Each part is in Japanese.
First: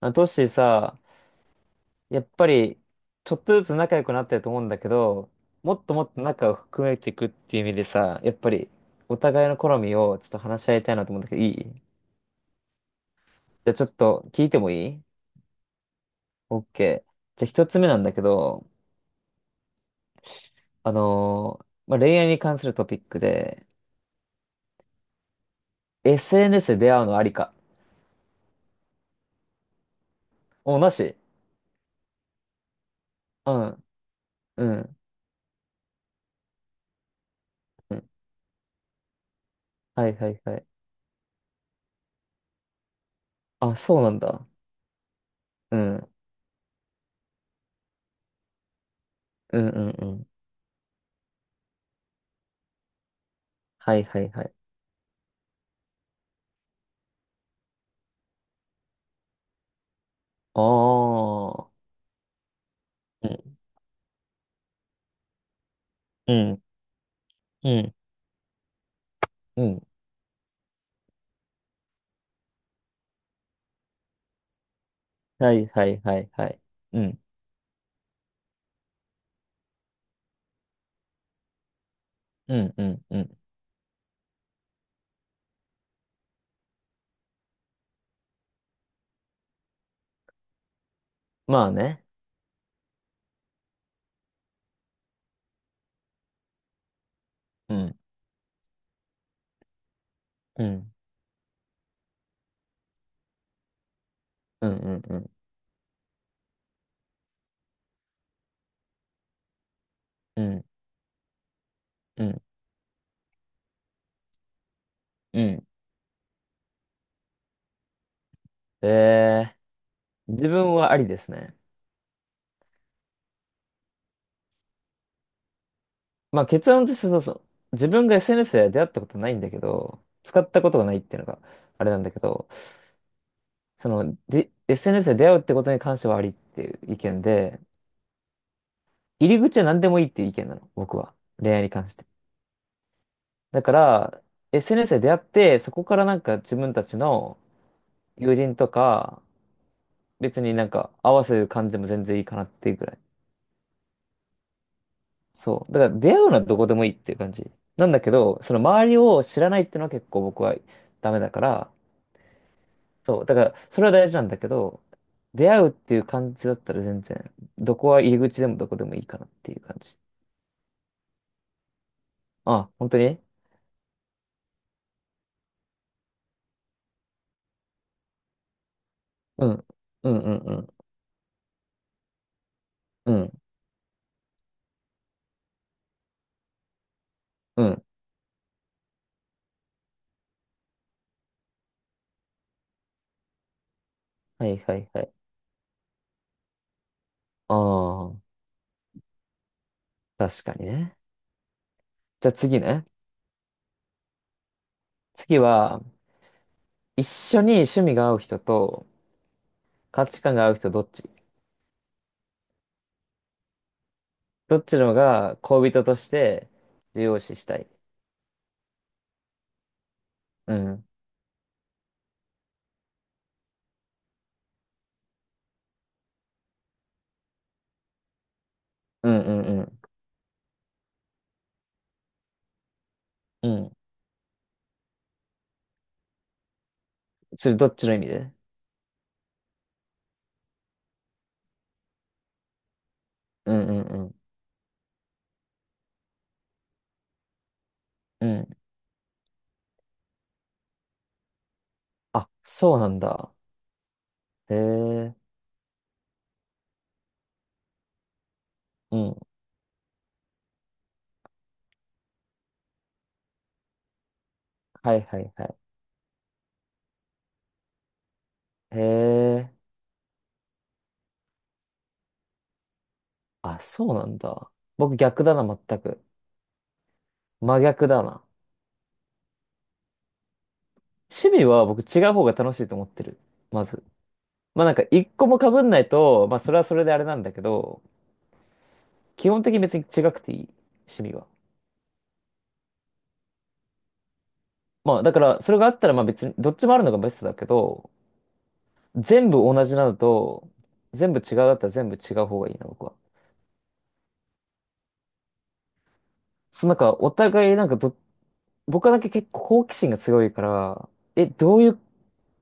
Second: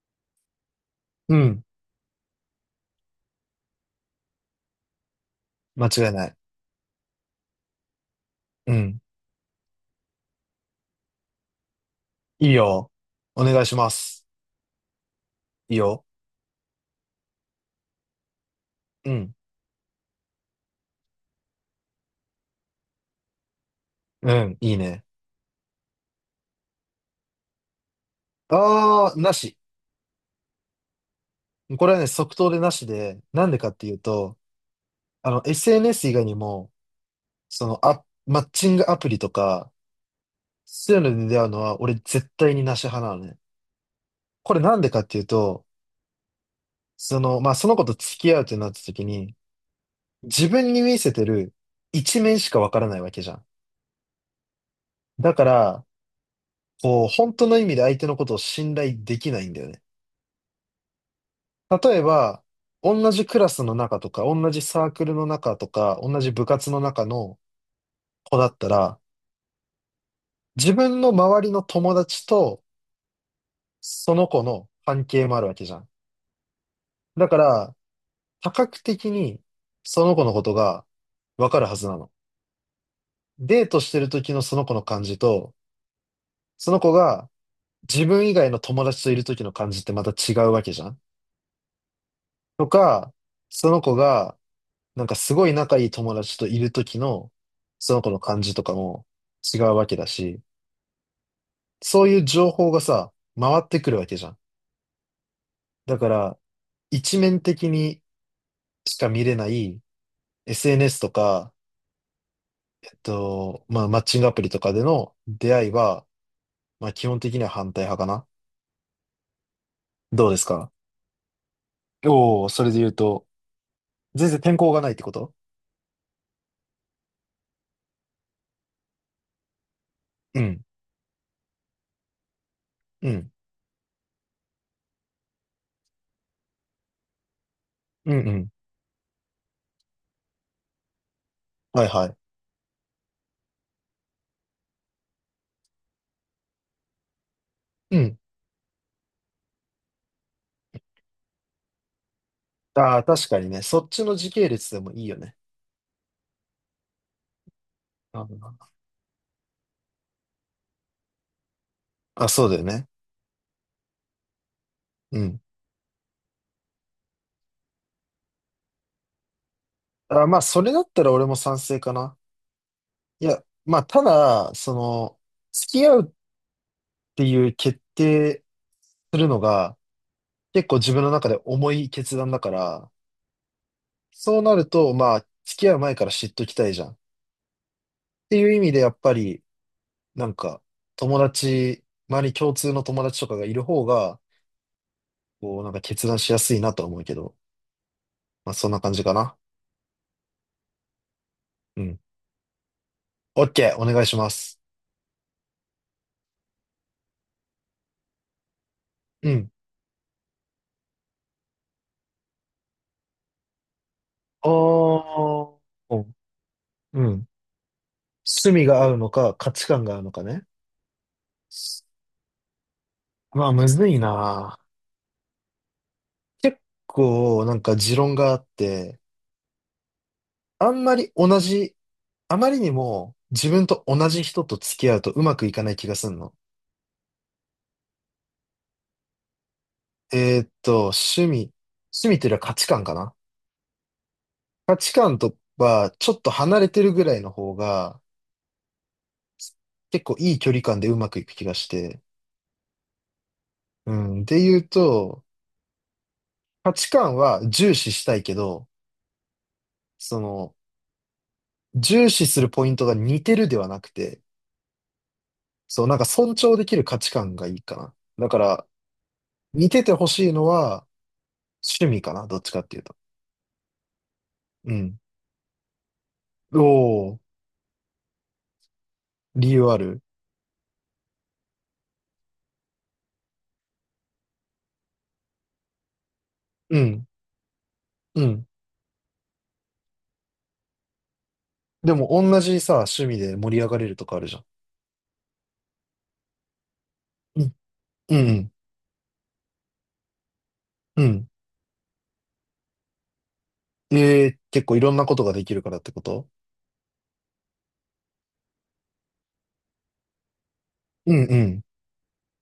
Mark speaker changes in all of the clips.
Speaker 1: あ、トッシーさ、
Speaker 2: うん。
Speaker 1: やっぱり、ちょっとずつ仲良くなってると思うんだけど、もっ
Speaker 2: 間
Speaker 1: とも
Speaker 2: 違い
Speaker 1: っと
Speaker 2: ない。
Speaker 1: 仲を含めていくっていう意味でさ、やっぱり、
Speaker 2: うん。
Speaker 1: お互いの好みをちょっと話し合いたいなと思うんだけど、いい、じ
Speaker 2: いいよ。お願い
Speaker 1: ゃ
Speaker 2: し
Speaker 1: あちょ
Speaker 2: ま
Speaker 1: っ
Speaker 2: す。
Speaker 1: と聞いてもいい？
Speaker 2: いいよ。
Speaker 1: OK。じゃあ一つ目なんだけど、
Speaker 2: うん。
Speaker 1: まあ、恋愛に関するトピックで、
Speaker 2: うん。いいね。
Speaker 1: SNS で出会うのありか。
Speaker 2: あー、なし。
Speaker 1: お、なし。
Speaker 2: これはね、即答でなしで、なん
Speaker 1: う
Speaker 2: でかっ
Speaker 1: ん、
Speaker 2: ていうと、
Speaker 1: うん、
Speaker 2: SNS 以外にも、
Speaker 1: うん。
Speaker 2: マッチングアプリとか、
Speaker 1: はいはいはい。
Speaker 2: そういうので出会うのは、俺絶対になし派なのね。
Speaker 1: あ、そうなんだ。
Speaker 2: これなんでかっていうと、
Speaker 1: うん、うん、
Speaker 2: まあ、その子と付き合うってなった時に、
Speaker 1: うん、うん。
Speaker 2: 自分に見せてる一面しかわからないわけじゃん。
Speaker 1: はいはいはい。
Speaker 2: だから、こう、本当の意味で相手のことを信頼できないんだよね。
Speaker 1: ああ。
Speaker 2: 例えば、同じ
Speaker 1: う
Speaker 2: クラ
Speaker 1: ん、
Speaker 2: スの中とか、同じサークルの中とか、同じ
Speaker 1: う
Speaker 2: 部
Speaker 1: ん。
Speaker 2: 活の中の
Speaker 1: うん
Speaker 2: 子だったら、
Speaker 1: うん。
Speaker 2: 自分の周りの友達とその子の関係もある
Speaker 1: は
Speaker 2: わけ
Speaker 1: い
Speaker 2: じゃ
Speaker 1: は
Speaker 2: ん。
Speaker 1: いはいはい。うん。
Speaker 2: だから、多角的にその子のことがわかるはずなの。
Speaker 1: うんうんうん。
Speaker 2: デートしてる時のその子の感じと、その子が自分以外の友達といる時の感じってまた違うわけじゃん。
Speaker 1: まあね。
Speaker 2: とか、その子がなんかすごい仲いい友達といる時の、
Speaker 1: う
Speaker 2: そ
Speaker 1: ん。
Speaker 2: の子の感じとかも違うわけだし、
Speaker 1: うん。
Speaker 2: そういう情報がさ、回ってくるわけじゃん。
Speaker 1: うんうんうん。
Speaker 2: だから、一面的にしか見れない
Speaker 1: うん。
Speaker 2: SNS とか、
Speaker 1: うん。
Speaker 2: まあ、マッチングアプリとかでの
Speaker 1: う
Speaker 2: 出
Speaker 1: ん。
Speaker 2: 会いは、まあ、基本的には反対派かな。
Speaker 1: え
Speaker 2: どうです
Speaker 1: 自
Speaker 2: か？
Speaker 1: 分はありですね。
Speaker 2: おおー、それで言うと、全然天候がないってこと？
Speaker 1: まあ結論としてそうそう。自分が SNS で出会ったことないんだけど、使
Speaker 2: う
Speaker 1: った
Speaker 2: ん、
Speaker 1: ことがないっていうのがあれなんだけど、
Speaker 2: うん、
Speaker 1: その、で、SNS で出会うってことに関してはありっていう意見で、
Speaker 2: うん、うん。
Speaker 1: 入り口は何でもいいっていう意見なの、僕は。恋愛に
Speaker 2: は
Speaker 1: 関
Speaker 2: い
Speaker 1: して。
Speaker 2: はい。
Speaker 1: だから、SNS で出会って、そこからなんか自分たちの
Speaker 2: うん。
Speaker 1: 友人とか、別になんか合わせる感じでも全然いいかなっていうぐら
Speaker 2: あ
Speaker 1: い。
Speaker 2: あ、確かにね。そっちの時系列でもいいよね。
Speaker 1: そう。だから出会うのはどこでもいいっていう感じ。なんだけど、その
Speaker 2: あ、
Speaker 1: 周りを知らないっていうのは結構僕はダメだから、
Speaker 2: あそうだよね。
Speaker 1: そう。だからそれは大事なんだけど、
Speaker 2: うん。
Speaker 1: 出会うっていう感じだったら全然、どこは入り口でもどこでもいいかなっていう感じ。
Speaker 2: あ、まあ、それだったら俺も賛成かな。
Speaker 1: あ、本当に？
Speaker 2: いや、まあ、ただ、付き合うっていう決定するの
Speaker 1: うん。
Speaker 2: が、
Speaker 1: うんうんう
Speaker 2: 結
Speaker 1: ん。
Speaker 2: 構自分の中で重い決断だから、
Speaker 1: うん。
Speaker 2: そうなると、まあ、付き合う前から知っときたいじゃん。っ
Speaker 1: うん。
Speaker 2: ていう意味で、やっぱり、なんか、友達、周り共通の友達とかがいる方が、
Speaker 1: はいはいはい。
Speaker 2: こう、なんか決断しやすいなとは思うけど、
Speaker 1: ああ、
Speaker 2: まあ、そんな感じかな。
Speaker 1: 確かにね。
Speaker 2: うん。
Speaker 1: じゃあ次ね。
Speaker 2: オッケー、お願いします。
Speaker 1: 次は、一緒に趣味が合う人と
Speaker 2: うん。
Speaker 1: 価値観が合う人どっち
Speaker 2: お
Speaker 1: どっちのが恋
Speaker 2: ー、
Speaker 1: 人として
Speaker 2: う
Speaker 1: 重要
Speaker 2: ん。
Speaker 1: 視したい？
Speaker 2: 趣味が合うのか、価値観が合うのかね。
Speaker 1: うん。
Speaker 2: まあ、むずいな。結構、なんか持論があって、
Speaker 1: うんうんうん。
Speaker 2: あんまり同じ、あまりにも自
Speaker 1: う
Speaker 2: 分
Speaker 1: ん。
Speaker 2: と同じ人と付き合うとうまくいかない気がするの。
Speaker 1: それどっちの意味で？
Speaker 2: 趣味。趣味というよりは価値観かな。
Speaker 1: うんうんうん。
Speaker 2: 価値観とは、ちょっと離れてるぐらいの方が、
Speaker 1: うん。
Speaker 2: 結構いい距離感でうまくいく気がして。
Speaker 1: あ、そうなんだ。
Speaker 2: うん。で
Speaker 1: へ
Speaker 2: 言う
Speaker 1: え。
Speaker 2: と、価値観は重視したいけど、
Speaker 1: うん。
Speaker 2: その、重視するポイントが似てるではなくて、
Speaker 1: はいはいはい。
Speaker 2: そう、なんか尊重できる価値観がいいかな。だから、
Speaker 1: へえ。
Speaker 2: 似ててほしいのは趣味かな。どっちかっていうと。
Speaker 1: あ、そうなんだ。
Speaker 2: う
Speaker 1: 僕
Speaker 2: ん。
Speaker 1: 逆だな、全く。
Speaker 2: おー、
Speaker 1: 真逆だな。
Speaker 2: 理由ある？
Speaker 1: 趣味は僕違う方が楽しいと思ってる。まず。まあなんか一個も被んないと、まあそれはそ
Speaker 2: う
Speaker 1: れであれ
Speaker 2: ん、
Speaker 1: なんだけど、
Speaker 2: うん。
Speaker 1: 基本的に別に違くていい。趣味は。
Speaker 2: でも、同じさ、趣味で盛り上がれるとかあるじゃん。
Speaker 1: まあだからそれがあったらまあ別にどっちもあるのがベストだ
Speaker 2: う
Speaker 1: け
Speaker 2: ん、
Speaker 1: ど、
Speaker 2: うん、
Speaker 1: 全部同じなのと、
Speaker 2: う
Speaker 1: 全部
Speaker 2: ん。
Speaker 1: 違うだったら全部違う方がいいな、僕は。
Speaker 2: えー、結構いろんなことができるからってこと？
Speaker 1: そのなんか、お互いなんか僕はだけ結構好奇心が強いから、
Speaker 2: うん
Speaker 1: え、
Speaker 2: う
Speaker 1: ど
Speaker 2: ん。
Speaker 1: ういう、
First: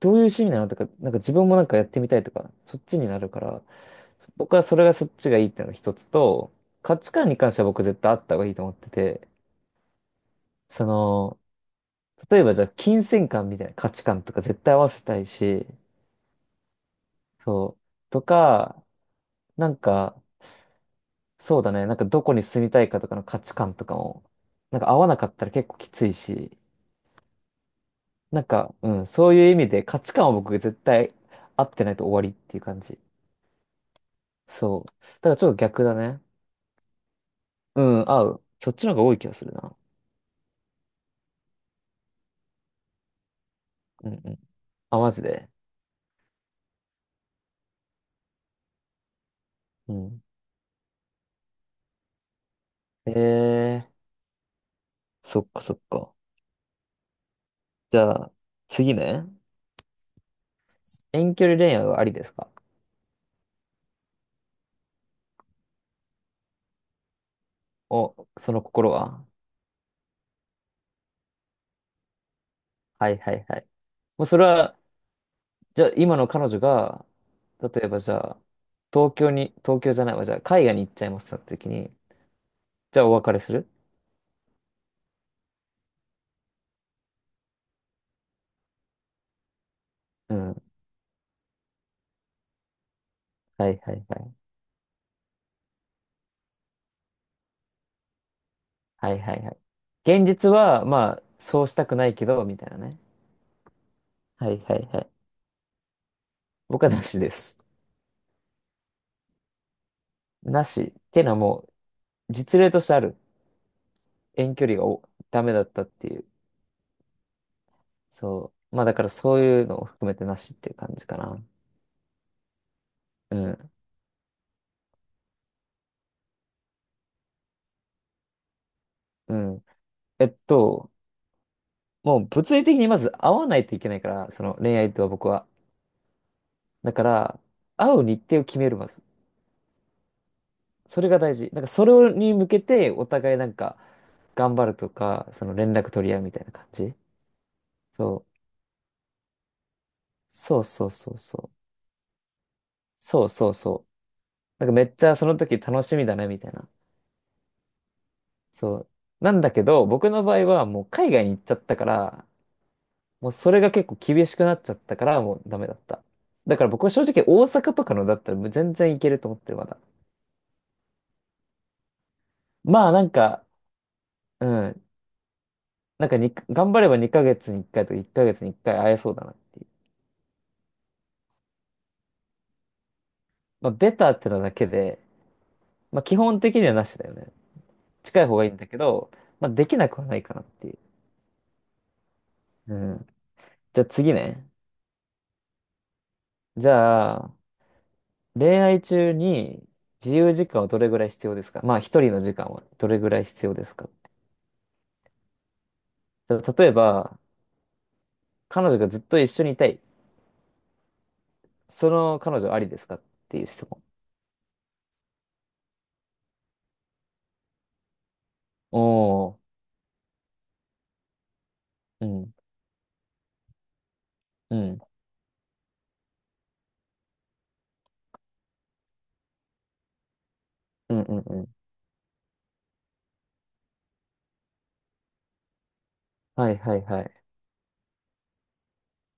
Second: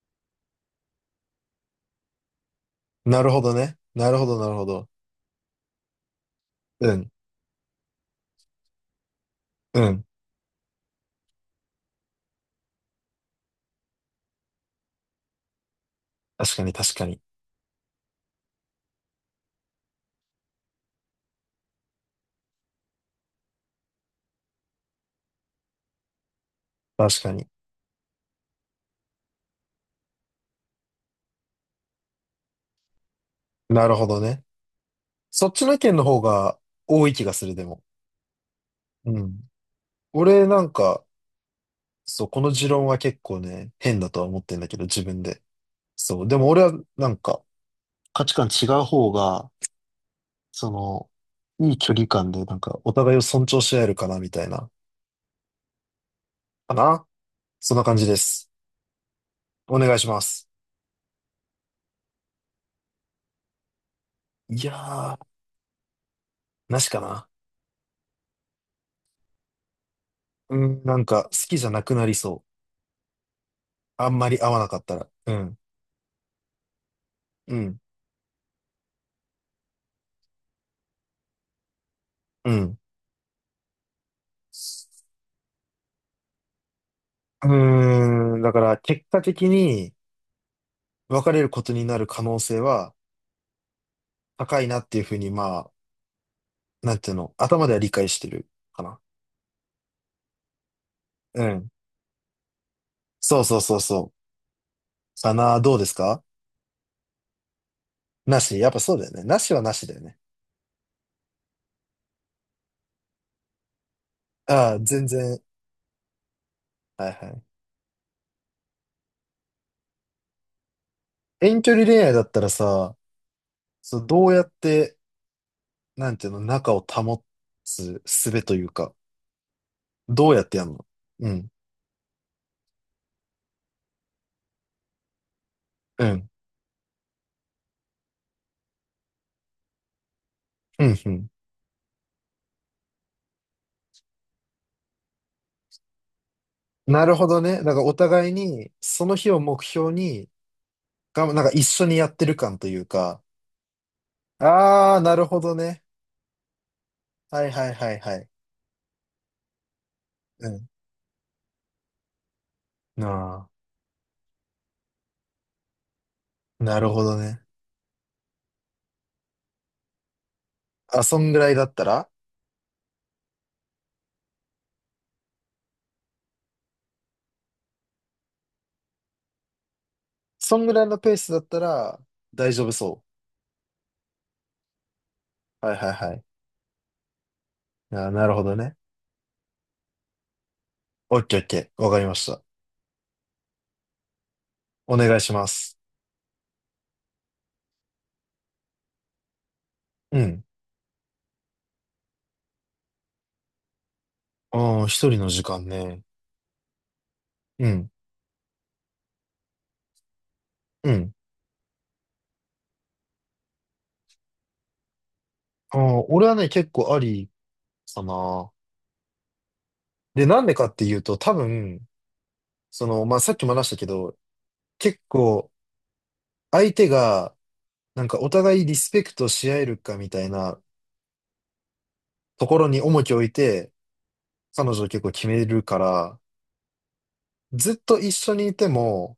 Speaker 1: どういう趣味なのとか、なんか自分もなんかやってみたいとか、そっちにな
Speaker 2: なる
Speaker 1: るか
Speaker 2: ほど
Speaker 1: ら、
Speaker 2: ね。なるほど、なる
Speaker 1: 僕は
Speaker 2: ほ
Speaker 1: それ
Speaker 2: ど。
Speaker 1: がそっちがいいっていうのが一つと、
Speaker 2: う
Speaker 1: 価
Speaker 2: ん、
Speaker 1: 値観に関しては僕絶対あった方がいいと思ってて、
Speaker 2: うん。
Speaker 1: その、例えばじゃあ金銭感みたいな価値観とか絶対合わせたいし、
Speaker 2: 確かに、確かに。
Speaker 1: そう、とか、なんか、そうだね。なんかどこに住みたいかとかの価値観とかも、なんか合わなかったら結構きついし、
Speaker 2: 確かに。
Speaker 1: なんか、うん、そういう意味で価値観は僕絶対合ってないと終わりっていう感じ。
Speaker 2: なるほどね。
Speaker 1: そう。だからち
Speaker 2: そ
Speaker 1: ょっ
Speaker 2: っ
Speaker 1: と
Speaker 2: ちの意
Speaker 1: 逆だ
Speaker 2: 見の方
Speaker 1: ね。
Speaker 2: が多い気がする、で
Speaker 1: う
Speaker 2: も。
Speaker 1: ん、合う。そっちの方が
Speaker 2: う
Speaker 1: 多い気が
Speaker 2: ん。
Speaker 1: するな。
Speaker 2: 俺なんか、そう、この持論は結構ね、変だ
Speaker 1: うん
Speaker 2: とは
Speaker 1: う
Speaker 2: 思
Speaker 1: ん。
Speaker 2: ってんだけど、
Speaker 1: あ、
Speaker 2: 自
Speaker 1: マ
Speaker 2: 分
Speaker 1: ジ
Speaker 2: で。
Speaker 1: で。
Speaker 2: そう、でも俺はなんか、価値観違う方が、
Speaker 1: うん。
Speaker 2: その、いい距離感で、なんか、お互いを尊重し合え
Speaker 1: え
Speaker 2: る
Speaker 1: え
Speaker 2: かな、みたいな。
Speaker 1: ー、そっかそっか。
Speaker 2: かな、そんな感
Speaker 1: じ
Speaker 2: じ
Speaker 1: ゃ
Speaker 2: で
Speaker 1: あ、
Speaker 2: す。
Speaker 1: 次ね。
Speaker 2: お願いします。
Speaker 1: 遠距離恋愛はありですか？
Speaker 2: いやー、なしかな。
Speaker 1: お、その心は？
Speaker 2: うん、なんか、好きじゃなくなりそ
Speaker 1: はいはいはい。
Speaker 2: う。あん
Speaker 1: もう
Speaker 2: ま
Speaker 1: そ
Speaker 2: り
Speaker 1: れ
Speaker 2: 合わなか
Speaker 1: は、
Speaker 2: ったら。うん、
Speaker 1: じゃあ、今の彼女が、
Speaker 2: うん、
Speaker 1: 例えばじゃあ、東京に、東京じゃないわ、じゃあ、海外に行っちゃいますってなった時に、
Speaker 2: うん。
Speaker 1: じゃあ、お別れする？
Speaker 2: うーん、だから、結果的に
Speaker 1: うん。
Speaker 2: 別れることになる可能性は
Speaker 1: はいはいはい。
Speaker 2: 高いなっていうふうに、まあ、なんていうの、頭では理解してるかな。
Speaker 1: はいはいはい。現実は、まあ、
Speaker 2: う
Speaker 1: そう
Speaker 2: ん。
Speaker 1: したくないけど、みたいなね。
Speaker 2: そうそうそうそ
Speaker 1: はいはいはい。
Speaker 2: う。かな、どうですか？
Speaker 1: 僕はなしです。
Speaker 2: なし、やっぱそうだよね。なしはなしだよね。
Speaker 1: なし。ってのはもう、実例としてある。遠距
Speaker 2: あ
Speaker 1: 離
Speaker 2: あ、
Speaker 1: が
Speaker 2: 全然。
Speaker 1: ダメだったっていう。
Speaker 2: はいはい。
Speaker 1: そう。まあ、だからそういうのを含めてなしっていう感じかな。
Speaker 2: 遠距離恋愛だったらさ、
Speaker 1: うん。
Speaker 2: そう、どうやって、なんていうの、仲を保つ術というか、
Speaker 1: うん。え
Speaker 2: どう
Speaker 1: っ
Speaker 2: やってやるの？
Speaker 1: と、
Speaker 2: うん、
Speaker 1: もう物理的にまず会わないといけないから、その恋愛とは僕は。
Speaker 2: うん、
Speaker 1: だから、会う日程を決める、まず。
Speaker 2: うん、
Speaker 1: そ
Speaker 2: う
Speaker 1: れが
Speaker 2: ん。
Speaker 1: 大事。なんか、それに向けて、お互いなんか、頑張るとか、その連絡取り合うみたいな感じ。
Speaker 2: なるほどね。だからお
Speaker 1: そ
Speaker 2: 互
Speaker 1: う。
Speaker 2: いに、その日を目標に、
Speaker 1: そうそうそう
Speaker 2: が、
Speaker 1: そ
Speaker 2: なんか
Speaker 1: う。
Speaker 2: 一緒にやってる感というか、
Speaker 1: そうそうそう。なんか、めっ
Speaker 2: ああ、
Speaker 1: ち
Speaker 2: な
Speaker 1: ゃそ
Speaker 2: る
Speaker 1: の
Speaker 2: ほど
Speaker 1: 時楽
Speaker 2: ね。
Speaker 1: しみだね、みたいな。
Speaker 2: はいはいはいはい。
Speaker 1: そう。なんだけど、僕の場合は
Speaker 2: う
Speaker 1: もう海外に行っちゃったから、
Speaker 2: ん。
Speaker 1: もう
Speaker 2: あ
Speaker 1: それが結構厳しくなっちゃったから、もうダメだった。だ
Speaker 2: あ、
Speaker 1: から
Speaker 2: な
Speaker 1: 僕
Speaker 2: る
Speaker 1: は
Speaker 2: ほ
Speaker 1: 正
Speaker 2: ど
Speaker 1: 直大
Speaker 2: ね。
Speaker 1: 阪とかのだったらもう全然いけると思ってる、まだ。
Speaker 2: あ、そんぐらいだったら、
Speaker 1: まあなんか、うん。なんかに、頑張れば2ヶ月に1回とか1ヶ月に1回会えそうだなっていう。
Speaker 2: そんぐらいのペースだったら大丈夫そ
Speaker 1: まあ、ベターってのだけで、
Speaker 2: う。はいはい
Speaker 1: まあ、
Speaker 2: は
Speaker 1: 基
Speaker 2: い。
Speaker 1: 本的にはなしだよね。
Speaker 2: あ、
Speaker 1: 近い
Speaker 2: なる
Speaker 1: 方
Speaker 2: ほ
Speaker 1: がいい
Speaker 2: ど
Speaker 1: んだ
Speaker 2: ね。
Speaker 1: けど、まあ、できなくはないかなっていう。
Speaker 2: オッケーオッケー。わかりました。
Speaker 1: うん。じゃあ次ね。
Speaker 2: お願いします。
Speaker 1: じゃあ、恋愛中に自
Speaker 2: う
Speaker 1: 由
Speaker 2: ん。
Speaker 1: 時間はどれぐらい必要ですか？まあ、一人の時間はどれぐらい必要ですか？
Speaker 2: ああ、一人の時間ね。
Speaker 1: じゃあ例えば、
Speaker 2: うん。
Speaker 1: 彼女がずっと一緒にいたい。
Speaker 2: うん。
Speaker 1: その彼女ありですかっていう質問。
Speaker 2: ああ、俺はね、結構ありかな。
Speaker 1: おー。
Speaker 2: で、なんでかっていうと、多分、
Speaker 1: うん。
Speaker 2: まあ、さっきも話したけど、
Speaker 1: うん。
Speaker 2: 結構、相手が、なんかお互いリスペクトし合えるかみたいな
Speaker 1: うんうんうん。
Speaker 2: ところに重きを置いて、彼女を結構決めるから、
Speaker 1: はいはいはい。
Speaker 2: ずっと一緒にいても、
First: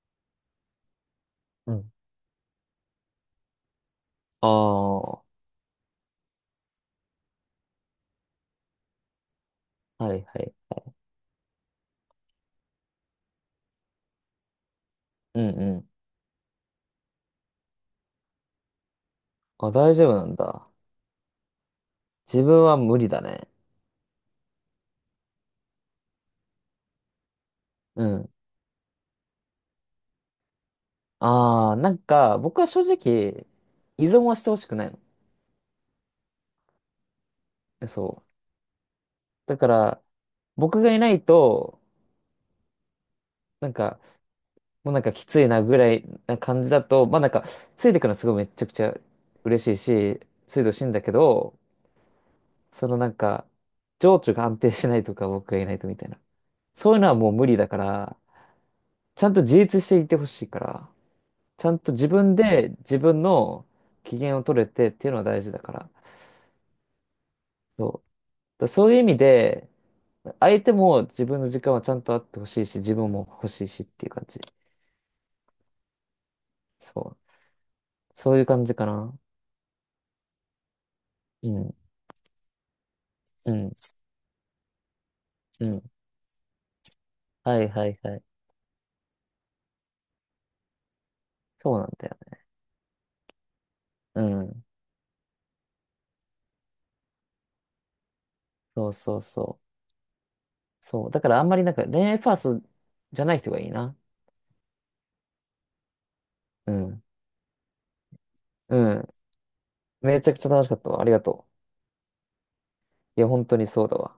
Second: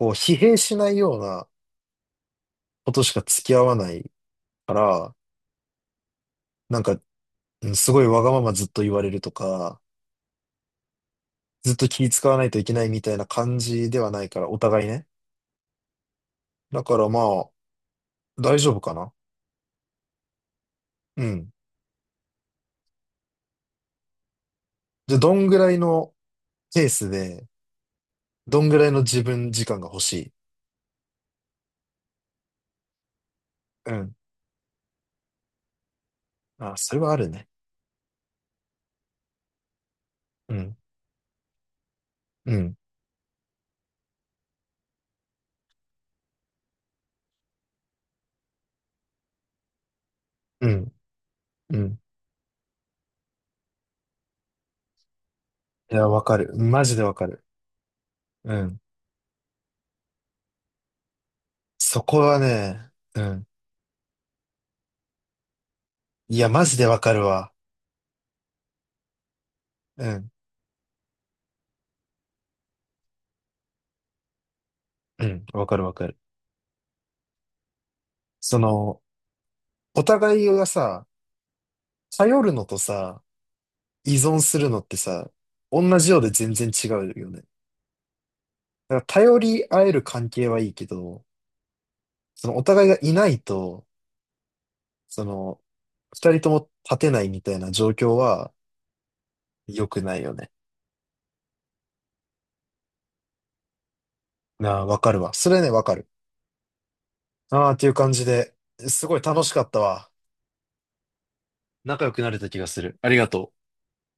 Speaker 2: こう、疲弊しないような
Speaker 1: うん。
Speaker 2: ことしか付き合わない
Speaker 1: あ
Speaker 2: から、
Speaker 1: あ。
Speaker 2: なんか、うんすごいわがままずっと言われるとか、
Speaker 1: はいはい。
Speaker 2: ずっと気使わないといけないみたいな感じではないから、お互いね。
Speaker 1: うんうん。
Speaker 2: だからまあ、大丈夫かな。
Speaker 1: あ、大丈夫なんだ。
Speaker 2: うん。
Speaker 1: 自分は無理だね。
Speaker 2: じゃあ、どんぐらいのペースで、
Speaker 1: うん。
Speaker 2: どんぐらいの自分時間が欲しい？
Speaker 1: ああ、なんか、僕は正直、
Speaker 2: う
Speaker 1: 依
Speaker 2: ん。
Speaker 1: 存はしてほしくないの。
Speaker 2: あ、それはあるね。
Speaker 1: え、そう。だから、
Speaker 2: うん。
Speaker 1: 僕がいないと、
Speaker 2: うん。
Speaker 1: なんか、もうなんかきついなぐらいな感じだと、まあなんか、ついてくのすごいめっちゃくちゃ嬉しいし、ついて
Speaker 2: う
Speaker 1: ほしい
Speaker 2: ん。
Speaker 1: んだけど、
Speaker 2: うん。
Speaker 1: そのなんか、情緒が安定しないとか、僕がいないと
Speaker 2: い
Speaker 1: みた
Speaker 2: や、
Speaker 1: いな。
Speaker 2: わかる。マ
Speaker 1: そう
Speaker 2: ジ
Speaker 1: いう
Speaker 2: で
Speaker 1: の
Speaker 2: わ
Speaker 1: は
Speaker 2: か
Speaker 1: もう
Speaker 2: る。
Speaker 1: 無理だから、
Speaker 2: うん。
Speaker 1: ちゃんと自立していてほしいから。ちゃんと
Speaker 2: そ
Speaker 1: 自
Speaker 2: こ
Speaker 1: 分
Speaker 2: は
Speaker 1: で
Speaker 2: ね、
Speaker 1: 自
Speaker 2: う
Speaker 1: 分
Speaker 2: ん。
Speaker 1: の機嫌を取れてっていうのは大事だから。
Speaker 2: いや、マジでわかるわ。
Speaker 1: そう。だからそういう意味で、
Speaker 2: うん。
Speaker 1: 相手も自分の時間はちゃんとあってほしいし、自分も欲しいしっていう感じ。
Speaker 2: うん。わかるわかる。
Speaker 1: そう。そういう
Speaker 2: そ
Speaker 1: 感じか
Speaker 2: の、
Speaker 1: な。
Speaker 2: お互いがさ、
Speaker 1: うん。
Speaker 2: 頼るのとさ、
Speaker 1: うん。
Speaker 2: 依存するのってさ、
Speaker 1: う
Speaker 2: 同
Speaker 1: ん。
Speaker 2: じようで全然違うよね。だ
Speaker 1: はいはいはい。
Speaker 2: から頼り合える関係はいいけど、
Speaker 1: そうなんだよね。
Speaker 2: そのお互いがいないと、
Speaker 1: うん。
Speaker 2: その、二人とも立てないみたいな状況は
Speaker 1: そうそうそう。
Speaker 2: 良くないよね。
Speaker 1: そう。だからあんまりなんか恋愛ファーストじゃない人がいいな。
Speaker 2: なあ、わかるわ。それね、わかる。
Speaker 1: うん。
Speaker 2: ああ、っていう感じで、
Speaker 1: う
Speaker 2: す
Speaker 1: ん。
Speaker 2: ごい楽しかったわ。
Speaker 1: めちゃくちゃ楽しかったわ。ありがと
Speaker 2: 仲良くなれた気がする。あり
Speaker 1: う。い
Speaker 2: が
Speaker 1: や、本
Speaker 2: と
Speaker 1: 当に
Speaker 2: う。
Speaker 1: そうだわ。